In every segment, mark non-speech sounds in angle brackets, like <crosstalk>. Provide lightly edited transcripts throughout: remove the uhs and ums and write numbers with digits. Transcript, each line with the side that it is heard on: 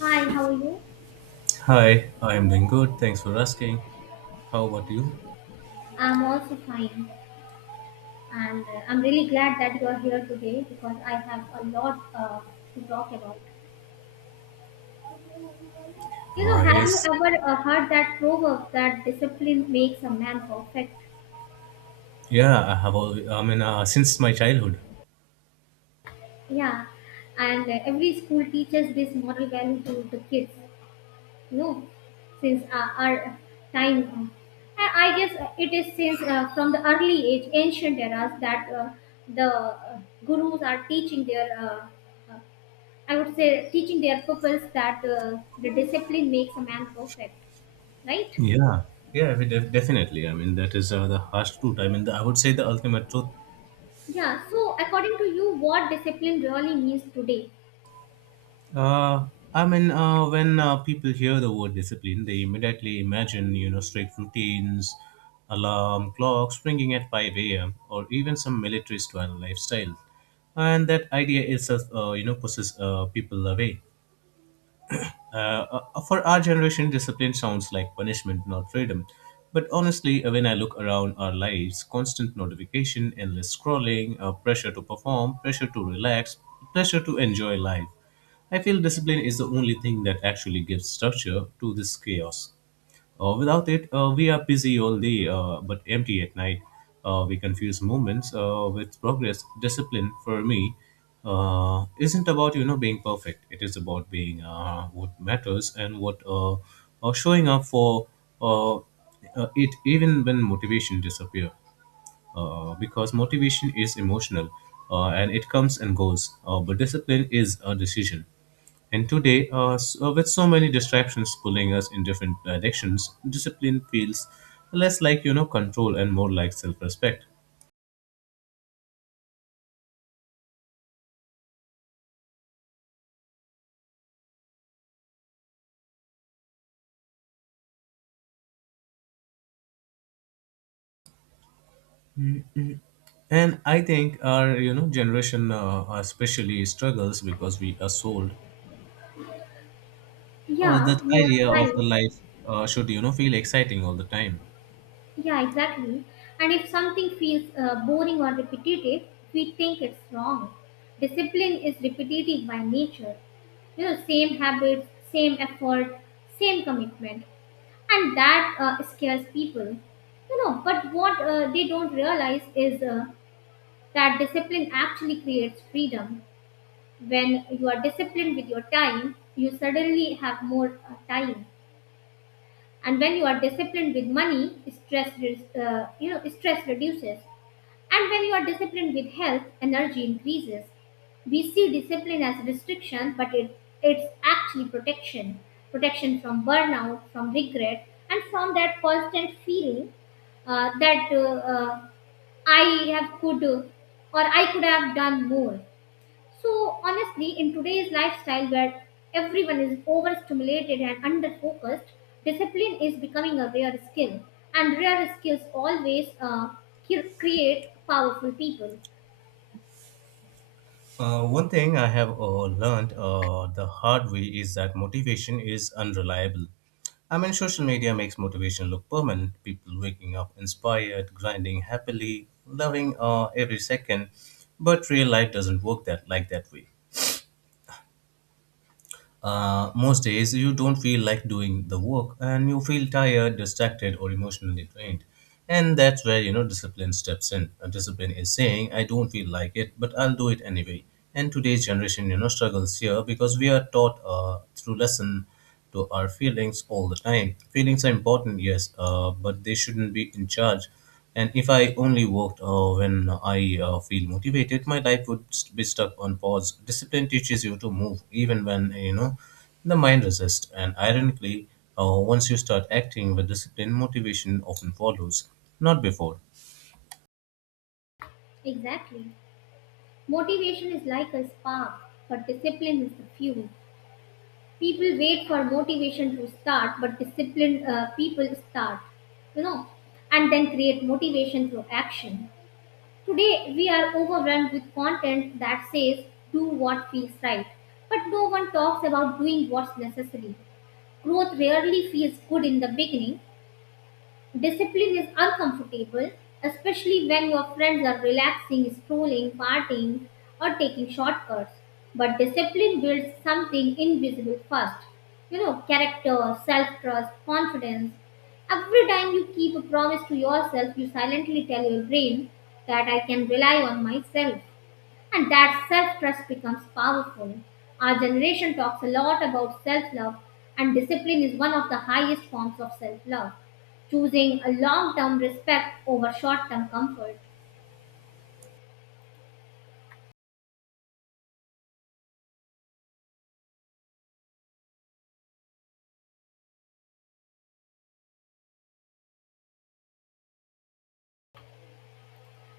left: Hi, how are you?
right: Hi, I'm doing good. Thanks for asking. How about you?
left: I'm also fine, and I'm really glad that you are here today because I have a lot to talk about. You know, have you
right: Yes.
left: ever heard that proverb that discipline makes a man perfect?
right: Yeah, I have all, I mean, since my childhood.
left: Yeah, and every school teaches this moral value to the kids. You know, since our time, I guess it is since from the early age, ancient eras, that the gurus are teaching their uh, I would say teaching their pupils that the discipline makes a man perfect, right?
right: Yeah. Yeah, I mean, definitely. I mean, that is the harsh truth. I mean, I would say the ultimate truth.
left: Yeah, so according to you, what discipline really means today?
right: Uh, when people hear the word discipline, they immediately imagine, strict routines, alarm clocks ringing at 5 a.m., or even some military style lifestyle. And that idea itself, pushes people away. Uh, for our generation, discipline sounds like punishment, not freedom. But honestly, when I look around our lives, constant notification, endless scrolling, pressure to perform, pressure to relax, pressure to enjoy life, I feel discipline is the only thing that actually gives structure to this chaos. Without it, we are busy all day but empty at night. We confuse moments with progress. Discipline for me isn't about being perfect. It is about being what matters and what showing up for it even when motivation disappears, because motivation is emotional, and it comes and goes, but discipline is a decision. And today, with so many distractions pulling us in different directions, discipline feels less like control and more like self-respect. And I think our generation especially struggles because we are sold
left: Yeah,
right: that
left: you are
right: idea
left: right.
right: of the life should feel exciting all the time.
left: Yeah, exactly. And if something feels boring or repetitive, we think it's wrong. Discipline is repetitive by nature. You know, same habits, same effort, same commitment. And that scares people. You know, but what they don't realize is that discipline actually creates freedom. When you are disciplined with your time, you suddenly have more time. And when you are disciplined with money, you know stress reduces. And when you are disciplined with health, energy increases. We see discipline as restriction, but it's actually protection. Protection from burnout, from regret, and from that constant feeling that I have could or I could have done more. So, honestly, in today's lifestyle where everyone is overstimulated and under focused, discipline is becoming a rare skill. And rare skills always create powerful people.
right: One thing I have learned the hard way is that motivation is unreliable. I mean, social media makes motivation look permanent. People waking up inspired, grinding happily, loving every second. But real life doesn't work that way. Most days, you don't feel like doing the work and you feel tired, distracted, or emotionally drained. And that's where, discipline steps in. Discipline is saying, I don't feel like it, but I'll do it anyway. And today's generation, struggles here because we are taught through lesson to our feelings all the time. Feelings are important, yes, but they shouldn't be in charge. And if I only worked when I feel motivated, my life would be stuck on pause. Discipline teaches you to move even when you know the mind resists. And ironically, once you start acting with discipline, motivation often follows, not before.
left: Exactly. Motivation is like a spark, but discipline is the fuel. People wait for motivation to start, but disciplined people start, you know, and then create motivation through action. Today, we are overrun with content that says, do what feels right. But no one talks about doing what's necessary. Growth rarely feels good in the beginning. Discipline is uncomfortable, especially when your friends are relaxing, strolling, partying, or taking shortcuts. But discipline builds something invisible first. You know, character, self trust, confidence. Every time you keep a promise to yourself, you silently tell your brain that I can rely on myself, and that self trust becomes powerful. Our generation talks a lot about self love, and discipline is one of the highest forms of self love, choosing a long term respect over short term comfort.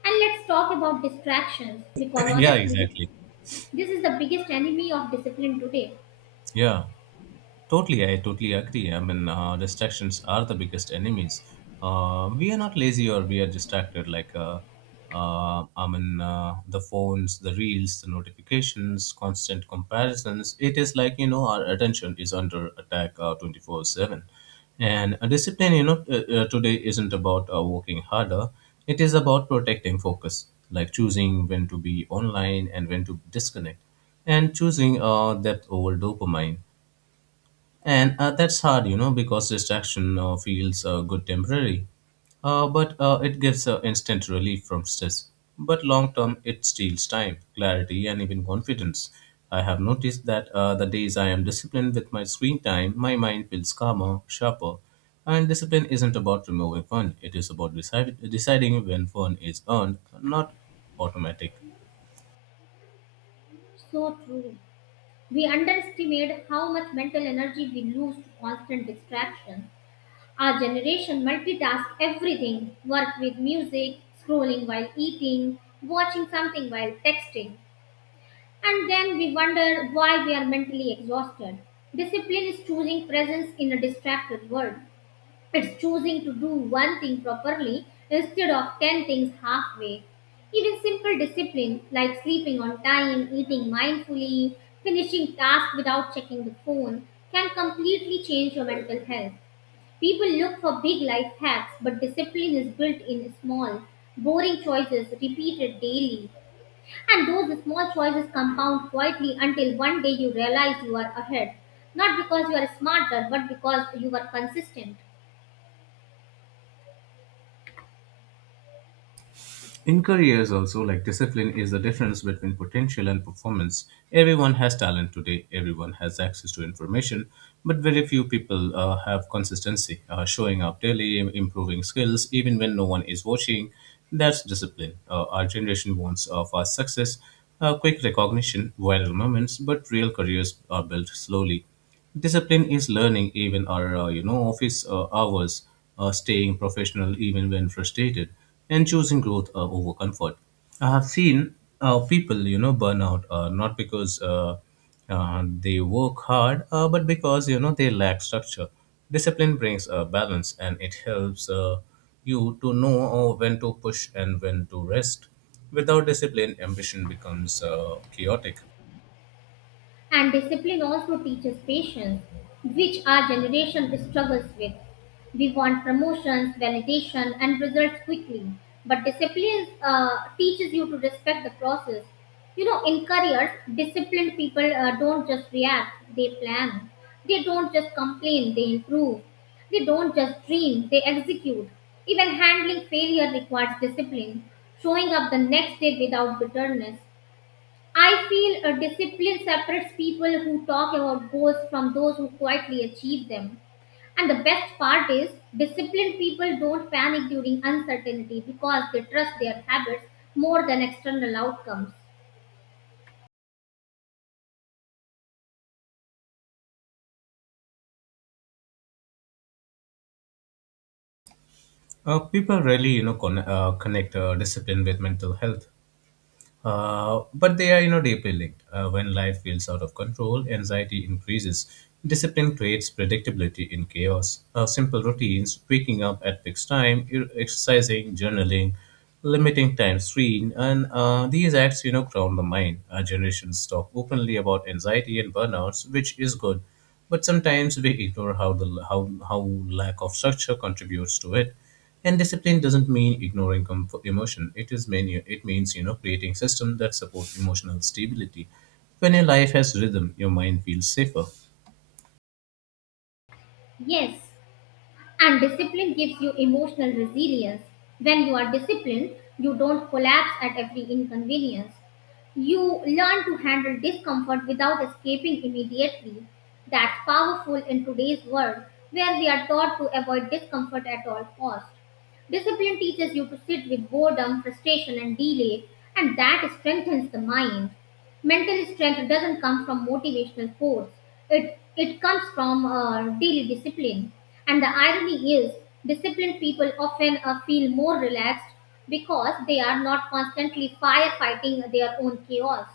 left: And let's talk about distractions because
right: <clears throat> Yeah,
left: honestly,
right: exactly.
left: this is the biggest enemy of discipline today.
right: Yeah. Totally, I totally agree. I mean, distractions are the biggest enemies. We are not lazy or we are distracted. Like, I mean, the phones, the reels, the notifications, constant comparisons. It is like, our attention is under attack 24/7. And a discipline, today isn't about working harder, it is about protecting focus, like choosing when to be online and when to disconnect, and choosing depth over dopamine. And that's hard, because distraction feels good temporary, but it gives instant relief from stress. But long term, it steals time, clarity, and even confidence. I have noticed that the days I am disciplined with my screen time, my mind feels calmer, sharper. And discipline isn't about removing fun, it is about deciding when fun is earned, not automatic.
left: So true. We underestimate how much mental energy we lose to constant distractions. Our generation multitask everything, work with music, scrolling while eating, watching something while texting. And then we wonder why we are mentally exhausted. Discipline is choosing presence in a distracted world. It's choosing to do one thing properly instead of 10 things halfway. Even simple discipline like sleeping on time, eating mindfully, finishing tasks without checking the phone can completely change your mental health. People look for big life hacks, but discipline is built in small, boring choices repeated daily. And those small choices compound quietly until one day you realize you are ahead. Not because you are smarter, but because you are consistent.
right: In careers, also, like discipline is the difference between potential and performance. Everyone has talent today, everyone has access to information, but very few people have consistency. Showing up daily, improving skills, even when no one is watching, that's discipline. Our generation wants fast success, quick recognition, viral moments, but real careers are built slowly. Discipline is learning even our office hours, staying professional even when frustrated, and choosing growth over comfort. I have seen people, burn out not because they work hard, but because they lack structure. Discipline brings a balance and it helps you to know when to push and when to rest. Without discipline, ambition becomes chaotic.
left: And discipline also teaches patience, which our generation struggles with. We want promotions, validation, and results quickly. But discipline teaches you to respect the process. You know, in careers, disciplined people don't just react, they plan. They don't just complain, they improve. They don't just dream, they execute. Even handling failure requires discipline, showing up the next day without bitterness. I feel a discipline separates people who talk about goals from those who quietly achieve them. And the best part is, disciplined people don't panic during uncertainty because they trust their habits more than external outcomes.
right: People rarely, connect discipline with mental health, but they are, deeply linked. When life feels out of control, anxiety increases. Discipline creates predictability in chaos. Simple routines, waking up at fixed time, exercising, journaling, limiting time screen, and these acts, ground the mind. Our generations talk openly about anxiety and burnouts, which is good, but sometimes we ignore how the how lack of structure contributes to it. And discipline doesn't mean ignoring comf emotion. It is many. It means creating systems that support emotional stability. When your life has rhythm, your mind feels safer.
left: Yes, and discipline gives you emotional resilience. When you are disciplined, you don't collapse at every inconvenience. You learn to handle discomfort without escaping immediately. That's powerful in today's world where we are taught to avoid discomfort at all costs. Discipline teaches you to sit with boredom, frustration, and delay, and that strengthens the mind. Mental strength doesn't come from motivational force. It comes from daily discipline. And the irony is, disciplined people often feel more relaxed because they are not constantly firefighting their own chaos.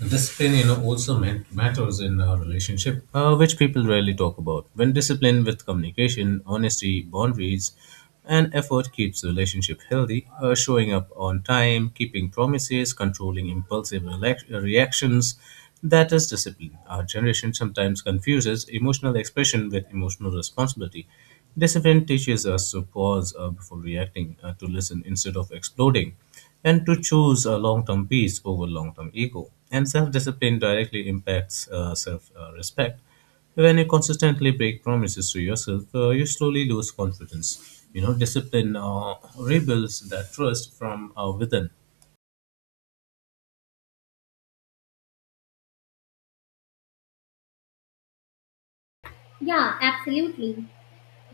right: Discipline, also meant matters in a relationship, which people rarely talk about. When discipline with communication, honesty, boundaries, and effort keeps the relationship healthy, showing up on time, keeping promises, controlling impulsive reactions, that is discipline. Our generation sometimes confuses emotional expression with emotional responsibility. This event teaches us to pause before reacting, to listen instead of exploding, and to choose long term peace over long term ego. And self discipline directly impacts self respect. When you consistently break promises to yourself, you slowly lose confidence. You know, discipline rebuilds that trust from within.
left: Yeah, absolutely.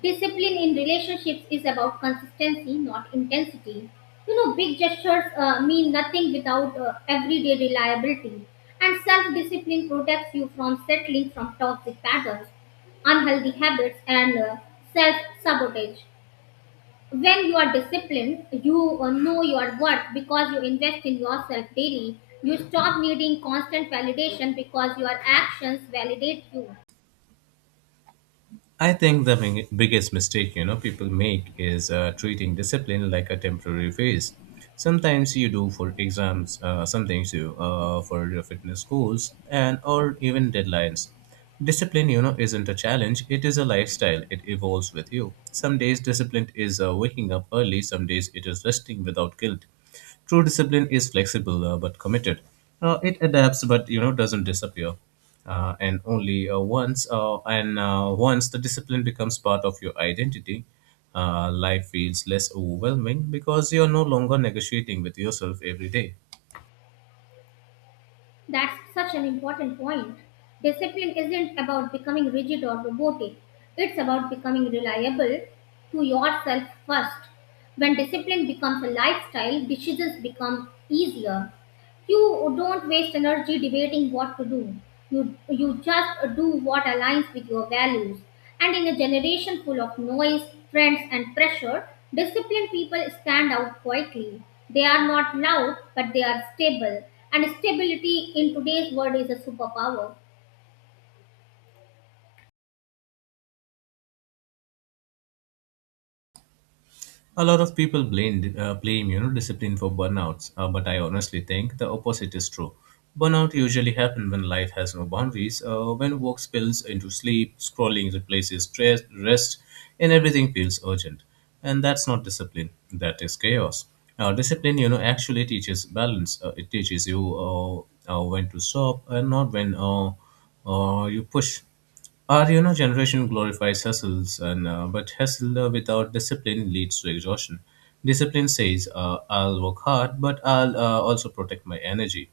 left: Discipline in relationships is about consistency, not intensity. You know, big gestures mean nothing without everyday reliability. And self discipline protects you from settling from toxic patterns, unhealthy habits, and self sabotage. When you are disciplined, you know your worth because you invest in yourself daily. You stop needing constant validation because your actions validate you.
right: I think the biggest mistake people make is treating discipline like a temporary phase. Sometimes you do for exams, sometimes you for your fitness goals, and or even deadlines. Discipline, isn't a challenge. It is a lifestyle. It evolves with you. Some days discipline is waking up early. Some days it is resting without guilt. True discipline is flexible but committed. It adapts but doesn't disappear. And only once the discipline becomes part of your identity, life feels less overwhelming because you are no longer negotiating with yourself every day.
left: That's such an important point. Discipline isn't about becoming rigid or robotic, it's about becoming reliable to yourself first. When discipline becomes a lifestyle, decisions become easier. You don't waste energy debating what to do. You just do what aligns with your values. And in a generation full of noise, trends, and pressure, disciplined people stand out quietly. They are not loud, but they are stable. And stability in today's world is a superpower.
right: A lot of people blame discipline for burnouts, but I honestly think the opposite is true. Burnout usually happen when life has no boundaries, when work spills into sleep, scrolling replaces stress, rest, and everything feels urgent. And that's not discipline, that is chaos. Now, discipline, actually teaches balance. It teaches you when to stop and not when you push. Our, generation glorifies hustles, and but hustle without discipline leads to exhaustion. Discipline says, "I'll work hard, but I'll also protect my energy."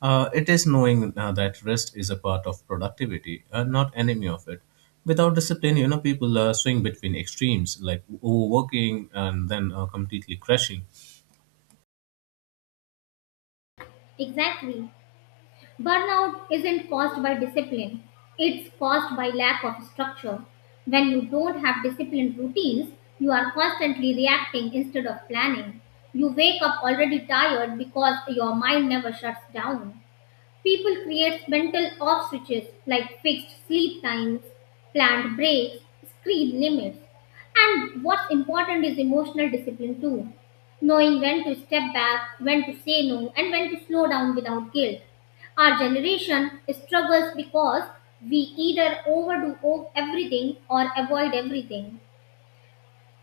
right: It is knowing that rest is a part of productivity and not enemy of it. Without discipline, people swing between extremes, like overworking and then completely crashing.
left: Exactly. Burnout isn't caused by discipline, it's caused by lack of structure. When you don't have disciplined routines, you are constantly reacting instead of planning. You wake up already tired because your mind never shuts down. People create mental off switches like fixed sleep times, planned breaks, screen limits. And what's important is emotional discipline too. Knowing when to step back, when to say no, and when to slow down without guilt. Our generation struggles because we either everything or avoid everything.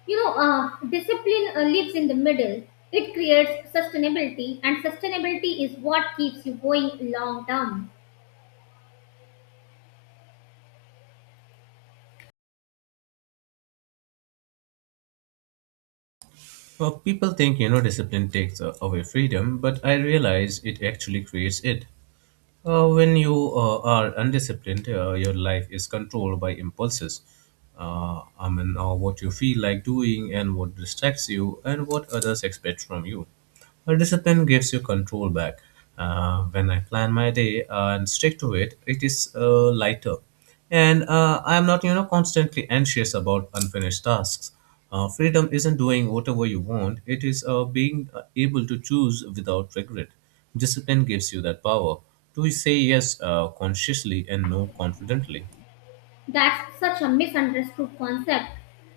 left: Discipline lives in the middle. It creates sustainability, and sustainability is what keeps you going long term.
right: Well, people think discipline takes away freedom, but I realize it actually creates it. When you are undisciplined, your life is controlled by impulses. I mean, what you feel like doing and what distracts you and what others expect from you. A discipline gives you control back. When I plan my day and stick to it, it is lighter, and I'm not constantly anxious about unfinished tasks. Freedom isn't doing whatever you want; it is being able to choose without regret. Discipline gives you that power to say yes consciously and no confidently.
left: That's such a misunderstood concept.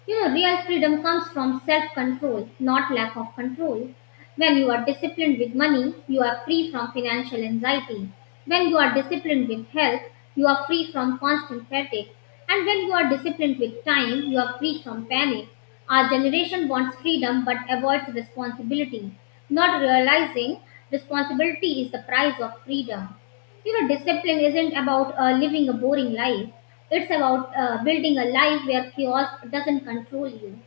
left: You know, real freedom comes from self control, not lack of control. When you are disciplined with money, you are free from financial anxiety. When you are disciplined with health, you are free from constant fatigue. And when you are disciplined with time, you are free from panic. Our generation wants freedom but avoids responsibility, not realizing responsibility is the price of freedom. You know, discipline isn't about living a boring life, it's about building a life where chaos doesn't control you.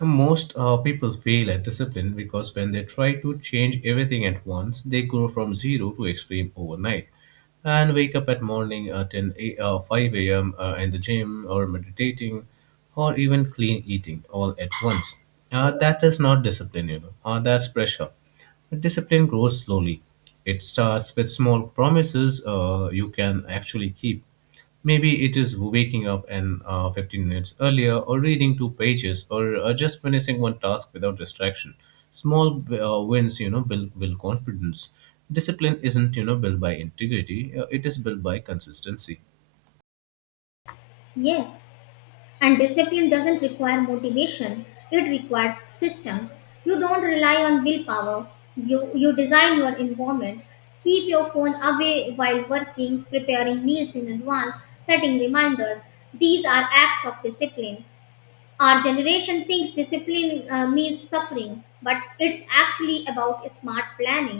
right: Most people fail at discipline because when they try to change everything at once, they go from zero to extreme overnight and wake up at morning at 5 a.m. In the gym or meditating or even clean eating all at once. That is not discipline, that's pressure. But discipline grows slowly. It starts with small promises you can actually keep. Maybe it is waking up an 15 minutes earlier, or reading two pages, or just finishing one task without distraction. Small wins, build confidence. Discipline isn't, built by integrity. It is built by consistency.
left: Yes, and discipline doesn't require motivation, it requires systems. You don't rely on willpower, you design your environment, keep your phone away while working, preparing meals in advance, setting reminders. These are acts of discipline. Our generation thinks discipline means suffering, but it's actually about smart planning.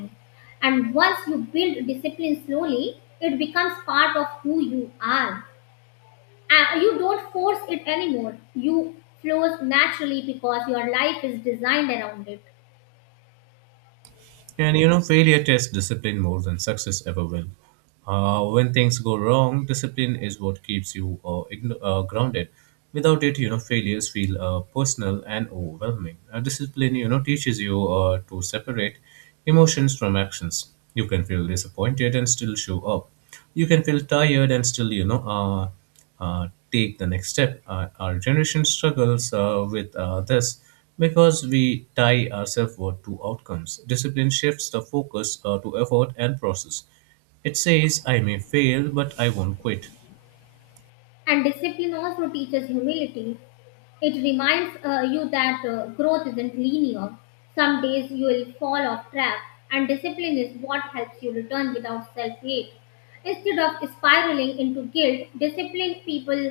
left: And once you build discipline slowly, it becomes part of who you are. You don't force it anymore. You flows naturally because your life is designed around it.
right: And, failure tests discipline more than success ever will. When things go wrong, discipline is what keeps you grounded. Without it, failures feel personal and overwhelming. Discipline, teaches you to separate emotions from actions. You can feel disappointed and still show up. You can feel tired and still take the next step. Our generation struggles with this because we tie ourselves to outcomes. Discipline shifts the focus to effort and process. It says I may fail but I won't quit.
left: And discipline also teaches humility. It reminds you that growth isn't linear. Some days you will fall off track, and discipline is what helps you return without self hate. Instead of spiraling into guilt, disciplined people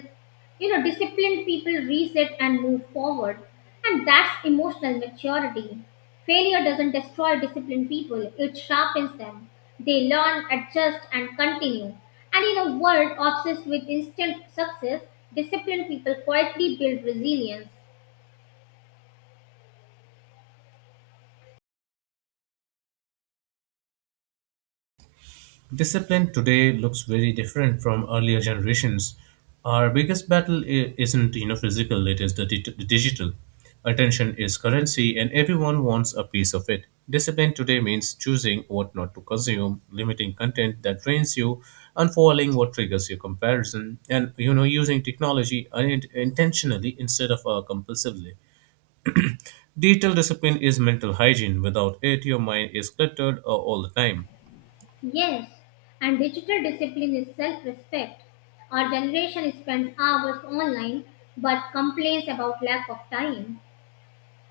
left: you know, disciplined people reset and move forward, and that's emotional maturity. Failure doesn't destroy disciplined people, it sharpens them. They learn, adjust, and continue. And in a world obsessed with instant success, disciplined people quietly build resilience.
right: Discipline today looks very different from earlier generations. Our biggest battle isn't, you know, physical; it is the digital. Attention is currency, and everyone wants a piece of it. Discipline today means choosing what not to consume, limiting content that drains you, unfollowing what triggers your comparison, and, you know, using technology intentionally instead of compulsively. Digital discipline is mental hygiene. Without it, your mind is cluttered all the time.
left: Yes, and digital discipline is self respect. Our generation spends hours online but complains about lack of time.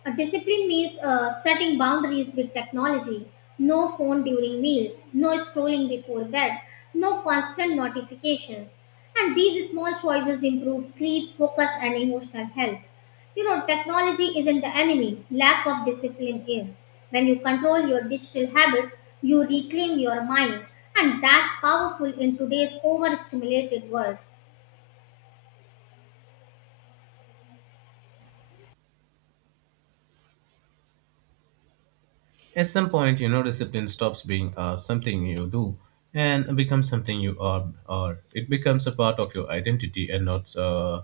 left: A discipline means setting boundaries with technology. No phone during meals, no scrolling before bed, no constant notifications. And these small choices improve sleep, focus, and emotional health. You know, technology isn't the enemy, lack of discipline is. When you control your digital habits, you reclaim your mind, and that's powerful in today's overstimulated world.
right: At some point, you know, discipline stops being something you do and becomes something you are. It becomes a part of your identity and not,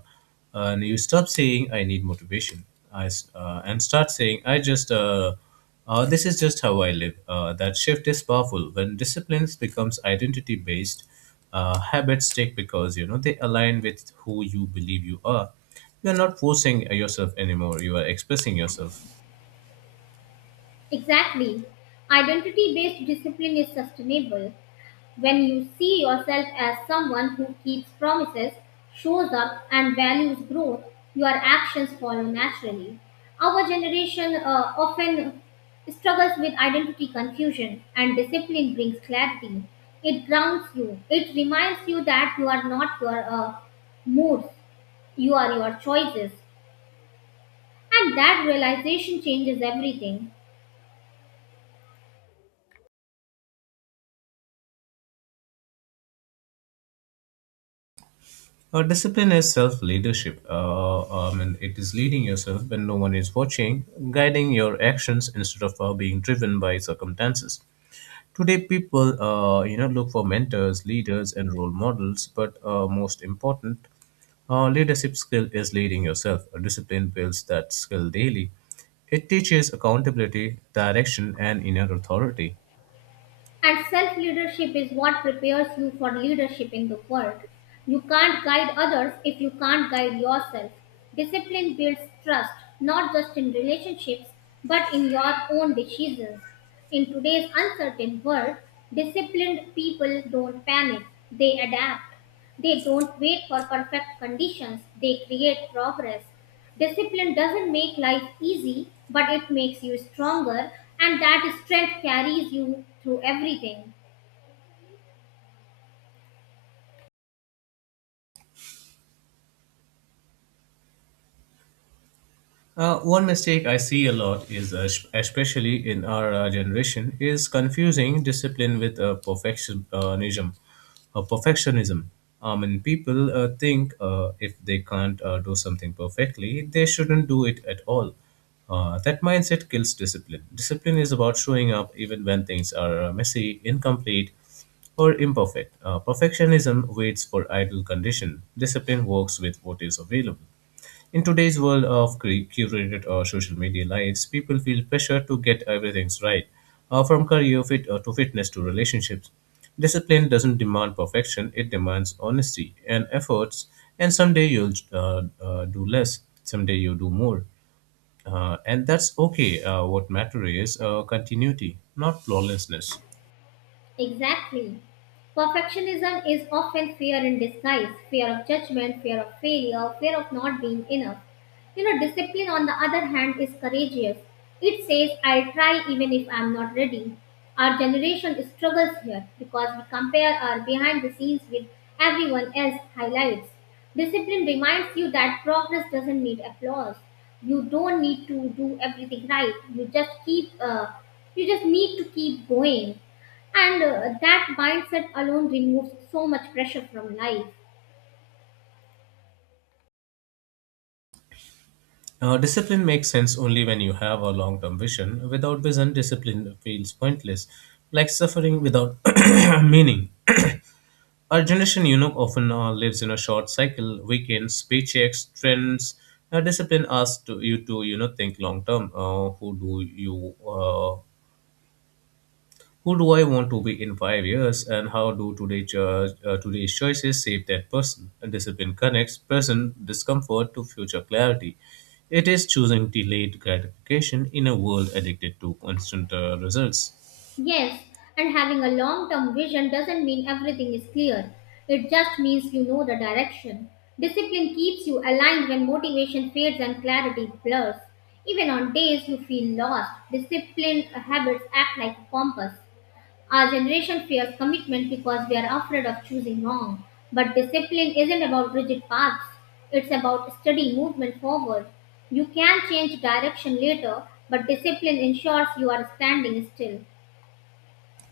right: and you stop saying, I need motivation. And start saying, I just, this is just how I live. That shift is powerful. When disciplines becomes identity based, habits stick because, you know, they align with who you believe you are. You are not forcing yourself anymore. You are expressing yourself.
left: Exactly. Identity based discipline is sustainable. When you see yourself as someone who keeps promises, shows up, and values growth, your actions follow naturally. Our generation often struggles with identity confusion, and discipline brings clarity. It grounds you, it reminds you that you are not your moods, you are your choices. And that realization changes everything.
right: Discipline is self leadership. I mean, it is leading yourself when no one is watching, guiding your actions instead of being driven by circumstances. Today, people, you know, look for mentors, leaders, and role models. But most important, leadership skill is leading yourself. Discipline builds that skill daily. It teaches accountability, direction, and inner authority.
left: And self leadership is what prepares you for leadership in the world. You can't guide others if you can't guide yourself. Discipline builds trust, not just in relationships, but in your own decisions. In today's uncertain world, disciplined people don't panic, they adapt. They don't wait for perfect conditions, they create progress. Discipline doesn't make life easy, but it makes you stronger, and that strength carries you through everything.
right: One mistake I see a lot is, especially in our generation, is confusing discipline with perfectionism. Uh, perfectionism. I mean, people think if they can't do something perfectly, they shouldn't do it at all. That mindset kills discipline. Discipline is about showing up even when things are messy, incomplete, or imperfect. Perfectionism waits for ideal condition. Discipline works with what is available. In today's world of curated social media lives, people feel pressure to get everything right, from career fit to fitness to relationships. Discipline doesn't demand perfection; it demands honesty and efforts. And someday you'll do less, someday you do more, and that's okay. What matters is continuity, not flawlessness.
left: Exactly. Perfectionism is often fear in disguise, fear of judgment, fear of failure, fear of not being enough. You know, discipline, on the other hand, is courageous. It says, I'll try even if I'm not ready. Our generation struggles here because we compare our behind the scenes with everyone else's highlights. Discipline reminds you that progress doesn't need applause. You don't need to do everything right. You just need to keep going. And that mindset alone removes so much pressure from life.
right: Discipline makes sense only when you have a long term vision. Without vision, discipline feels pointless, like suffering without <coughs> <clears throat> meaning. Our generation, you know, often lives in a short cycle. Weekends, paychecks, trends, discipline asks to, you know, think long term. Who do I want to be in 5 years, and how do today's choices shape that person? And discipline connects present discomfort to future clarity. It is choosing delayed gratification in a world addicted to constant results.
left: Yes, and having a long term vision doesn't mean everything is clear, it just means you know the direction. Discipline keeps you aligned when motivation fades and clarity blurs. Even on days you feel lost, disciplined habits act like a compass. Our generation fears commitment because we are afraid of choosing wrong. But discipline isn't about rigid paths, it's about steady movement forward. You can change direction later, but discipline ensures you are standing still.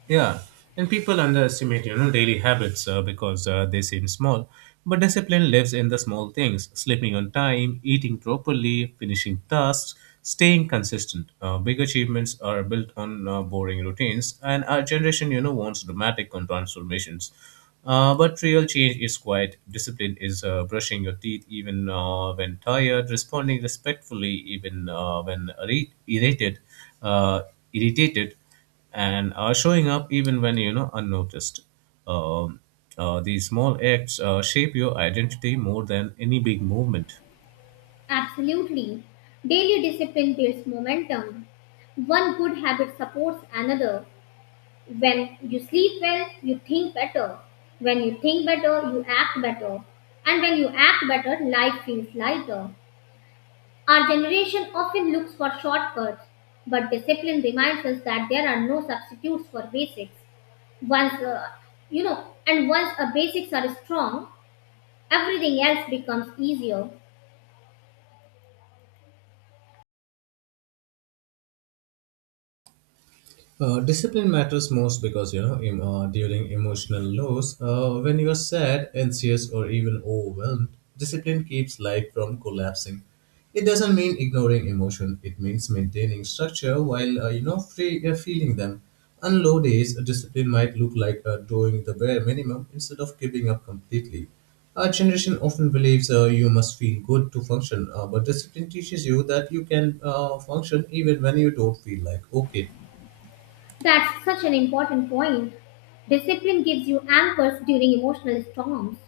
right: Yeah, and people underestimate, you know, daily habits because they seem small. But discipline lives in the small things: sleeping on time, eating properly, finishing tasks, staying consistent. Big achievements are built on boring routines, and our generation, you know, wants dramatic transformations. But real change is quiet. Discipline is brushing your teeth even when tired, responding respectfully even uh, when irri- irritated, uh, irritated, and are showing up even when, you know, unnoticed. Um, these small acts shape your identity more than any big movement.
left: Absolutely. Daily discipline builds momentum. One good habit supports another. When you sleep well, you think better. When you think better, you act better. And when you act better, life feels lighter. Our generation often looks for shortcuts, but discipline reminds us that there are no substitutes for basics. Once, you know, and once our basics are strong, everything else becomes easier.
right: Discipline matters most because, you know, during emotional lows, when you are sad, anxious, or even overwhelmed, discipline keeps life from collapsing. It doesn't mean ignoring emotion; it means maintaining structure while, you know, free feeling them. On low days, discipline might look like doing the bare minimum instead of giving up completely. Our generation often believes you must feel good to function, but discipline teaches you that you can function even when you don't feel like okay.
left: That's such an important point. Discipline gives you anchors during emotional storms.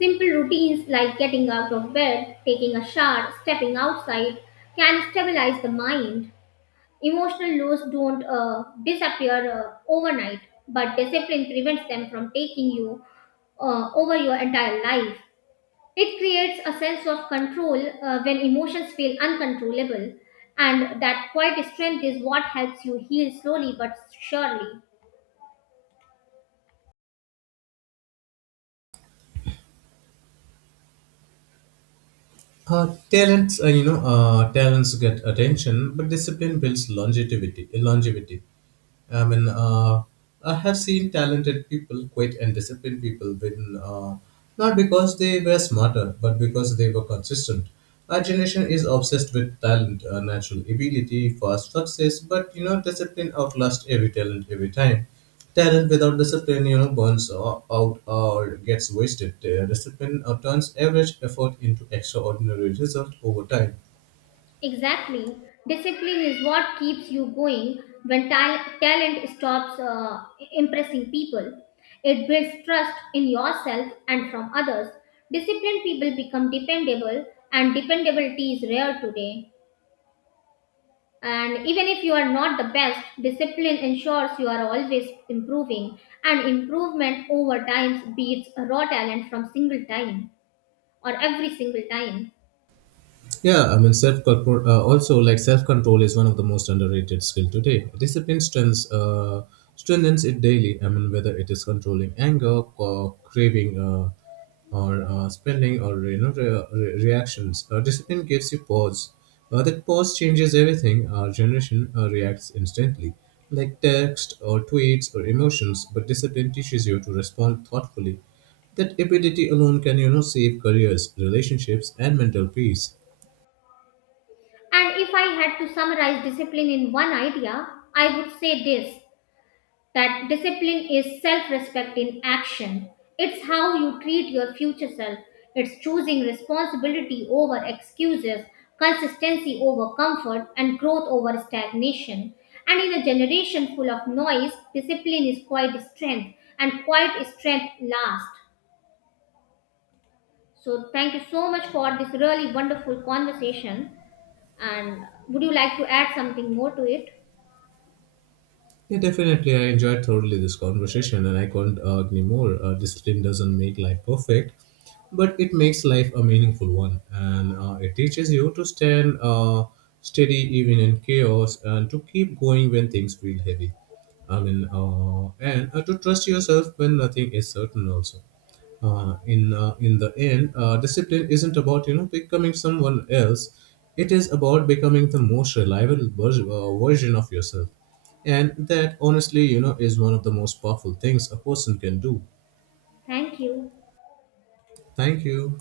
left: Simple routines like getting out of bed, taking a shower, stepping outside can stabilize the mind. Emotional lows don't disappear overnight, but discipline prevents them from taking you over your entire life. It creates a sense of control when emotions feel uncontrollable, and that quiet strength is what helps you heal slowly but surely.
right: Talents get attention, but discipline builds longevity. I mean, I have seen talented people quit and disciplined people win, not because they were smarter, but because they were consistent. Our generation is obsessed with talent, natural ability, fast success, but, you know, discipline outlasts every talent every time. Talent without discipline, you know, burns out or gets wasted. Discipline turns average effort into extraordinary result over time.
left: Exactly. Discipline is what keeps you going when talent stops impressing people. It builds trust in yourself and from others. Disciplined people become dependable, and dependability is rare today. And even if you are not the best, discipline ensures you are always improving, and improvement over time beats raw talent from single time or every single time.
right: Yeah, I mean, self control. Also, like, self control is one of the most underrated skill today. Discipline strengthens it daily. I mean, whether it is controlling anger, or craving, or spending, or, you know, reactions. Discipline gives you pause. That pause changes everything. Our generation reacts instantly, like text or tweets or emotions. But discipline teaches you to respond thoughtfully. That ability alone can, you know, save careers, relationships, and mental peace.
left: And if I had to summarize discipline in one idea, I would say this, that discipline is self respect in action. It's how you treat your future self, it's choosing responsibility over excuses, consistency over comfort, and growth over stagnation. And in a generation full of noise, discipline is quite strength, and quite strength lasts. So, thank you so much for this really wonderful conversation. And would you like to add something more to it?
right: Yeah, definitely. I enjoyed thoroughly this conversation, and I can not argue more. Discipline doesn't make life perfect, but it makes life a meaningful one, and it teaches you to stand steady even in chaos, and to keep going when things feel heavy. I mean, and to trust yourself when nothing is certain. Also in the end, discipline isn't about, you know, becoming someone else. It is about becoming the most reliable version of yourself, and that honestly, you know, is one of the most powerful things a person can do.
left: Thank you.
right: Thank you.